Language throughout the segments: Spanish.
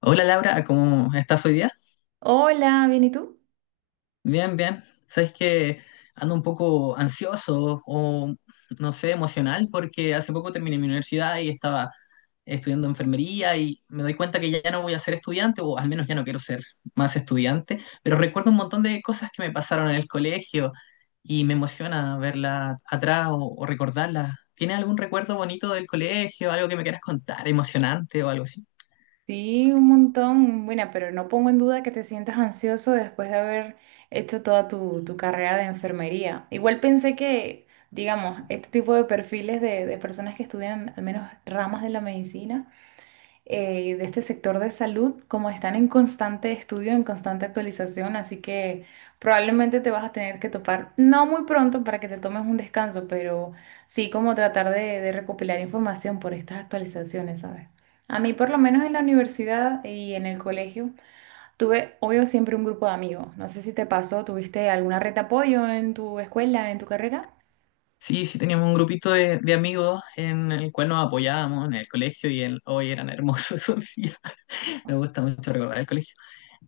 Hola Laura, ¿cómo estás hoy día? Hola, ¿bien y tú? Bien, bien. Sabes que ando un poco ansioso o no sé, emocional porque hace poco terminé mi universidad y estaba estudiando enfermería y me doy cuenta que ya no voy a ser estudiante o al menos ya no quiero ser más estudiante, pero recuerdo un montón de cosas que me pasaron en el colegio y me emociona verlas atrás o recordarlas. ¿Tienes algún recuerdo bonito del colegio, algo que me quieras contar, emocionante o algo así? Sí, un montón. Bueno, pero no pongo en duda que te sientas ansioso después de haber hecho toda tu carrera de enfermería. Igual pensé que, digamos, este tipo de perfiles de personas que estudian al menos ramas de la medicina de este sector de salud, como están en constante estudio, en constante actualización, así que probablemente te vas a tener que topar, no muy pronto para que te tomes un descanso, pero sí como tratar de recopilar información por estas actualizaciones, ¿sabes? A mí, por lo menos en la universidad y en el colegio, tuve, obvio, siempre un grupo de amigos. No sé si te pasó, ¿tuviste alguna red de apoyo en tu escuela, en tu carrera? Sí, sí, teníamos un grupito de amigos en el cual nos apoyábamos en el colegio y el, hoy eran hermosos esos días. Me gusta mucho recordar el colegio.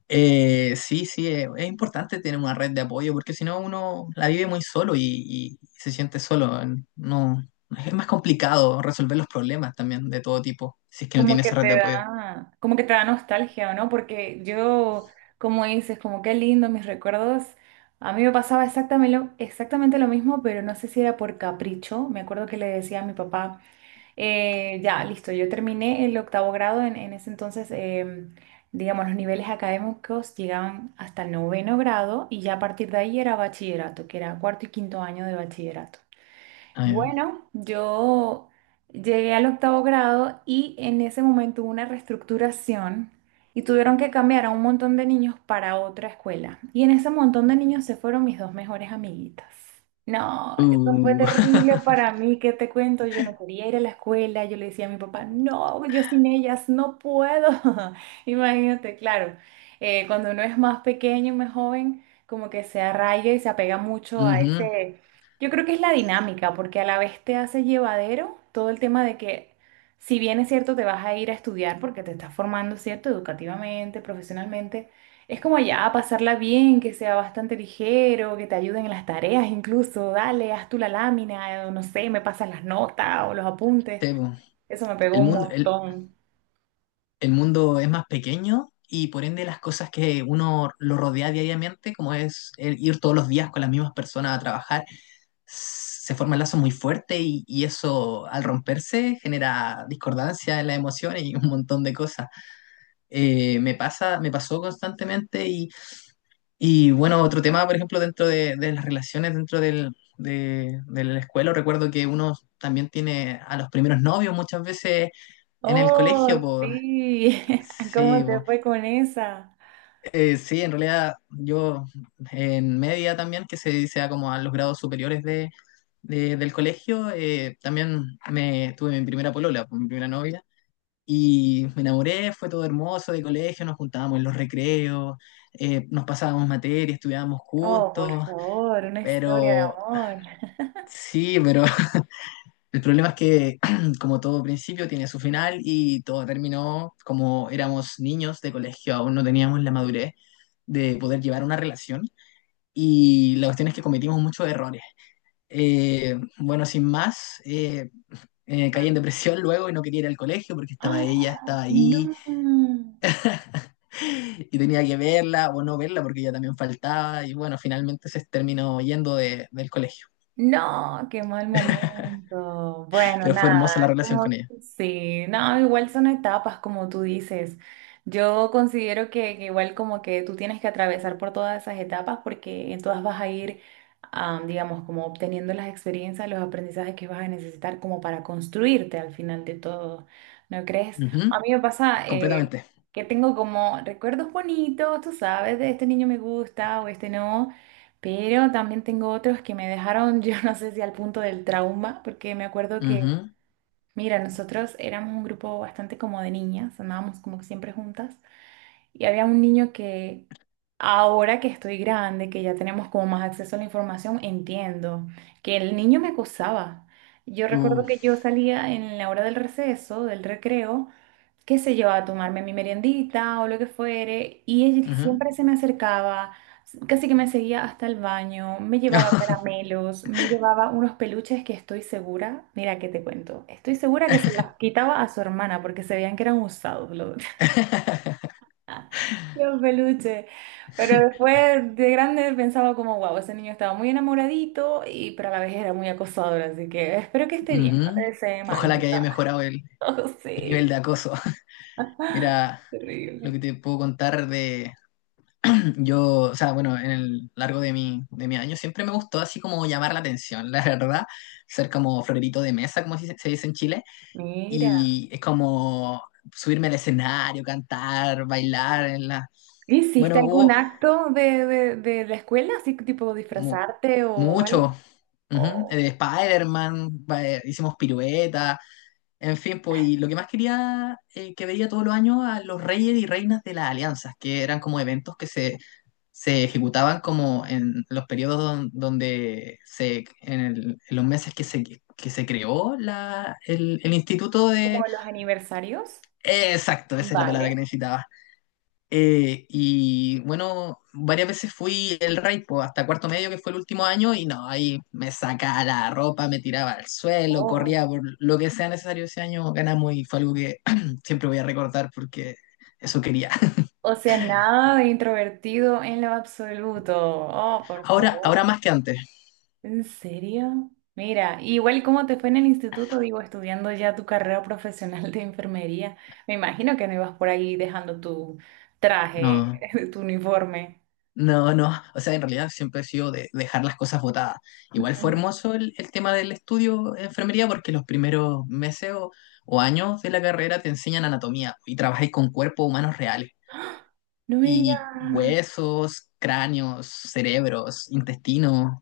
Sí, sí, es importante tener una red de apoyo porque si no uno la vive muy solo y se siente solo. No, es más complicado resolver los problemas también de todo tipo si es que no tiene Como que esa red de te apoyo. da, como que te da nostalgia, ¿o no? Porque yo, como dices, como qué lindo mis recuerdos. A mí me pasaba exactamente lo mismo, pero no sé si era por capricho. Me acuerdo que le decía a mi papá, ya, listo, yo terminé el octavo grado en ese entonces, digamos, los niveles académicos llegaban hasta el noveno grado y ya a partir de ahí era bachillerato, que era cuarto y quinto año de bachillerato. Ah, ya. Bueno, yo llegué al octavo grado y en ese momento hubo una reestructuración y tuvieron que cambiar a un montón de niños para otra escuela. Y en ese montón de niños se fueron mis dos mejores amiguitas. No, eso fue Uh, terrible para mí, ¿qué te cuento? Yo no quería ir a la escuela, yo le decía a mi papá, no, yo sin ellas no puedo. Imagínate, claro, cuando uno es más pequeño, más joven, como que se arraiga y se apega mucho a ujú, ese, yo creo que es la dinámica, porque a la vez te hace llevadero todo el tema de que, si bien es cierto, te vas a ir a estudiar porque te estás formando, ¿cierto? Educativamente, profesionalmente, es como ya pasarla bien, que sea bastante ligero, que te ayuden en las tareas incluso, dale, haz tú la lámina, o no sé, me pasas las notas o los apuntes. sí, po. Eso me pegó El un mundo, el, montón. el mundo es más pequeño y por ende las cosas que uno lo rodea diariamente, como es el ir todos los días con las mismas personas a trabajar, se forma el lazo muy fuerte y eso al romperse genera discordancia en las emociones y un montón de cosas. Me pasa, me pasó constantemente y bueno, otro tema, por ejemplo, dentro de las relaciones, dentro del... De la escuela, recuerdo que uno también tiene a los primeros novios muchas veces en el colegio, Oh, pues sí, sí, ¿cómo te po. fue con esa? Sí, en realidad yo en media también, que se sea como a los grados superiores de, del colegio, también me tuve mi primera polola, pues, mi primera novia, y me enamoré, fue todo hermoso de colegio, nos juntábamos en los recreos, nos pasábamos materias estudiábamos Oh, por juntos, favor, una historia de pero amor. sí, pero el problema es que como todo principio tiene su final y todo terminó como éramos niños de colegio, aún no teníamos la madurez de poder llevar una relación y la cuestión es que cometimos muchos errores. Bueno, sin más, caí en depresión luego y no quería ir al colegio porque estaba ella, ¡Ah! estaba No, ahí. Y tenía que verla o no verla porque ella también faltaba y bueno, finalmente se terminó yendo del colegio. no, qué mal momento. Bueno, Pero fue hermosa la nada, relación como con ella. sí, no, igual son etapas, como tú dices. Yo considero que igual como que tú tienes que atravesar por todas esas etapas porque en todas vas a ir, digamos, como obteniendo las experiencias, los aprendizajes que vas a necesitar como para construirte al final de todo, ¿no crees? Ujú. A mí me pasa, Completamente. que tengo como recuerdos bonitos, tú sabes, de este niño me gusta o este no. Pero también tengo otros que me dejaron, yo no sé si al punto del trauma, porque me acuerdo que, mira, nosotros éramos un grupo bastante como de niñas, andábamos como que siempre juntas, y había un niño que ahora que estoy grande, que ya tenemos como más acceso a la información, entiendo que el niño me acosaba. Yo Ujú, recuerdo que yo salía en la hora del receso, del recreo, qué sé yo, a tomarme mi meriendita o lo que fuere, y él ujú. siempre se me acercaba, casi que me seguía hasta el baño, me llevaba caramelos, me llevaba unos peluches que estoy segura, mira que te cuento, estoy segura que se los quitaba a su hermana porque se veían que eran usados los, los peluches, pero después de grande pensaba como, wow, ese niño estaba muy enamoradito, y pero a la vez era muy acosador, así que espero que esté bien, no le Ujú. desee mal, Ojalá mi que haya papá. mejorado Oh, el nivel de sí, acoso. Mira lo terrible. que te puedo contar de, yo, o sea, bueno, en el largo de mi año siempre me gustó así como llamar la atención, la verdad, ser como florerito de mesa, como se dice en Chile, Mira, y es como subirme al escenario, cantar, bailar en la... ¿hiciste Bueno, algún hubo acto de la escuela, así tipo mu- disfrazarte o mucho, algo? ujú, ¿O Spider-Man, hicimos piruetas, en fin, pues, y lo que más quería, que veía todos los años a los reyes y reinas de las alianzas, que eran como eventos que se se ejecutaban como en los periodos donde se, en, en los meses que se creó la, el instituto de... como los aniversarios? Exacto, esa es la palabra que Vale. necesitaba. Y bueno, varias veces fui el rey, po, hasta cuarto medio, que fue el último año, y no, ahí me sacaba la ropa, me tiraba al suelo, corría Oh. por lo que sea necesario ese año, ganamos y fue algo que siempre voy a recordar porque eso quería. O sea, nada de introvertido en lo absoluto. Oh, por Ahora, ahora favor. más que antes. ¿En serio? Mira, igual cómo te fue en el instituto, digo, estudiando ya tu carrera profesional de enfermería. Me imagino que no ibas por ahí dejando tu traje, No. tu uniforme. No, no, o sea, en realidad siempre he sido de dejar las cosas botadas. Igual fue Ujú. hermoso el tema del estudio de enfermería porque los primeros meses o años de la carrera te enseñan anatomía y trabajáis con cuerpos humanos reales No me y digas. huesos, cráneos, cerebros, intestinos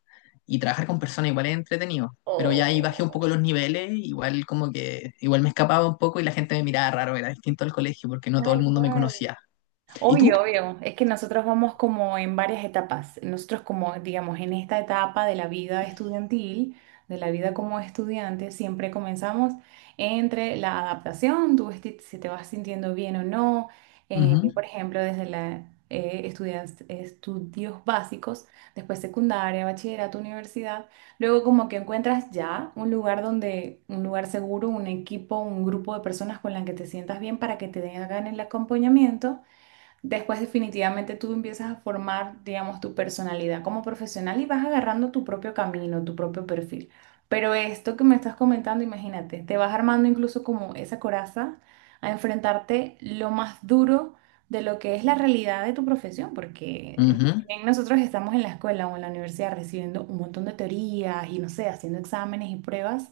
y trabajar con personas igual es entretenido. Pero ya ahí bajé un poco Oh, los niveles, igual como que igual me escapaba un poco y la gente me miraba raro, era distinto al colegio porque no todo el tal mundo me cual. conocía. ¿Y tú? Obvio, obvio. Es que nosotros vamos como en varias etapas. Nosotros como, digamos, en esta etapa de la vida estudiantil, de la vida como estudiante, siempre comenzamos entre la adaptación, si te vas sintiendo bien o no. Ujú, Por ejemplo, desde la, estudios básicos, después secundaria, bachillerato, universidad. Luego como que encuentras ya un lugar donde, un lugar seguro, un equipo, un grupo de personas con las que te sientas bien para que te hagan el acompañamiento. Después definitivamente tú empiezas a formar, digamos, tu personalidad como profesional y vas agarrando tu propio camino, tu propio perfil. Pero esto que me estás comentando, imagínate, te vas armando incluso como esa coraza a enfrentarte lo más duro de lo que es la realidad de tu profesión, porque ujú, si bien nosotros estamos en la escuela o en la universidad recibiendo un montón de teorías y no sé, haciendo exámenes y pruebas,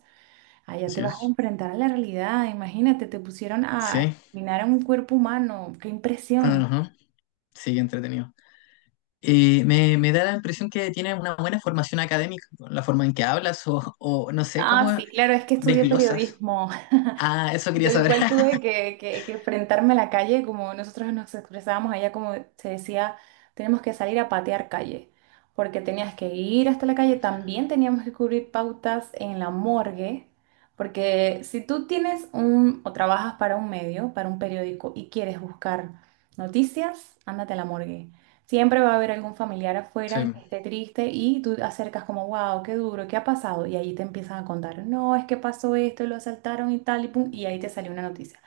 allá te así vas a es. enfrentar a la realidad. Imagínate, te pusieron a Sí. examinar a un cuerpo humano, qué impresión. Ajá, sí, entretenido. Me da la impresión que tiene una buena formación académica, la forma en que hablas o no sé Ah, cómo sí, claro, es que estudié desglosas. periodismo. Ah, eso quería Yo saber. igual tuve que enfrentarme a la calle, como nosotros nos expresábamos allá, como se decía, tenemos que salir a patear calle, porque tenías que ir hasta la calle, también teníamos que cubrir pautas en la morgue, porque si tú tienes un, o trabajas para un medio, para un periódico, y quieres buscar noticias, ándate a la morgue. Siempre va a haber algún familiar Sí, afuera que esté triste y tú acercas como, wow, qué duro, qué ha pasado. Y ahí te empiezan a contar, no, es que pasó esto, lo asaltaron y tal, y pum, y ahí te salió una noticia.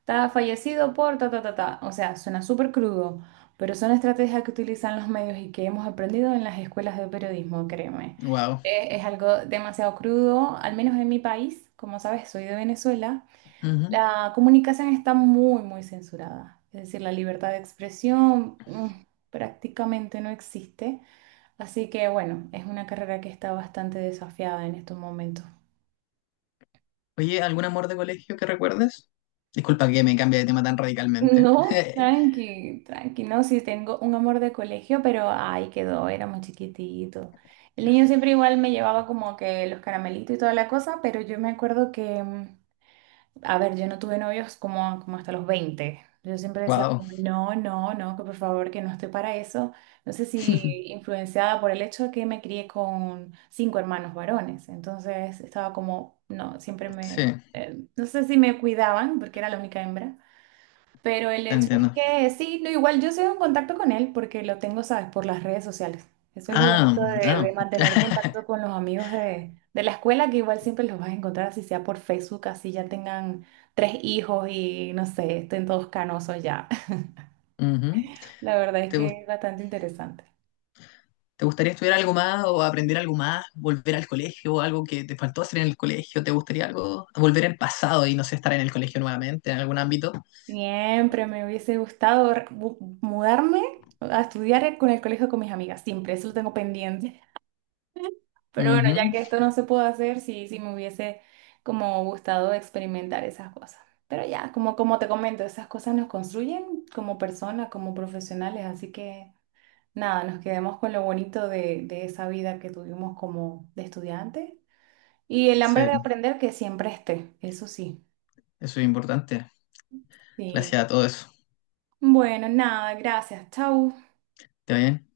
Está fallecido por ta, ta, ta, ta. O sea, suena súper crudo, pero son estrategias que utilizan los medios y que hemos aprendido en las escuelas de periodismo, créeme. wow. Es, algo demasiado crudo, al menos en mi país. Como sabes, soy de Venezuela. Ujú. La comunicación está muy censurada. Es decir, la libertad de expresión, prácticamente no existe. Así que bueno, es una carrera que está bastante desafiada en estos momentos. Oye, ¿algún amor de colegio que recuerdes? Disculpa que me cambie de tema tan radicalmente. No, tranqui, tranqui, no, sí tengo un amor de colegio, pero ahí quedó, era muy chiquitito. El niño siempre igual me llevaba como que los caramelitos y toda la cosa, pero yo me acuerdo que. A ver, yo no tuve novios como, como hasta los 20. Yo siempre decía, Wow. como, no, no, no, que por favor, que no estoy para eso. No sé si influenciada por el hecho de que me crié con 5 hermanos varones. Entonces estaba como, no, siempre Sí, me, no sé si me cuidaban porque era la única hembra, pero el te hecho es entiendo. que sí, no, igual yo sigo en contacto con él porque lo tengo, ¿sabes? Por las redes sociales. Eso es lo Ah, bonito de ah. mantener contacto con los amigos de la escuela, que igual siempre los vas a encontrar, así sea por Facebook, así ya tengan 3 hijos y no sé, estén todos canosos ya. Ujú. La verdad es ¿Te que es gusta? bastante interesante. ¿Te gustaría estudiar algo más o aprender algo más? ¿Volver al colegio? ¿Algo que te faltó hacer en el colegio? ¿Te gustaría algo? ¿Volver al pasado y no sé, estar en el colegio nuevamente en algún ámbito? Siempre me hubiese gustado mudarme a estudiar con el colegio con mis amigas, siempre, eso lo tengo pendiente. Pero bueno, ya Ujú. que esto no se pudo hacer, sí, sí me hubiese como gustado experimentar esas cosas. Pero ya, como, como te comento, esas cosas nos construyen como personas, como profesionales, así que nada, nos quedemos con lo bonito de esa vida que tuvimos como de estudiante y el hambre de Sí, aprender que siempre esté, eso sí. eso es importante. Sí. Gracias a todo eso. Bueno, nada, gracias, chau. ¿Está bien?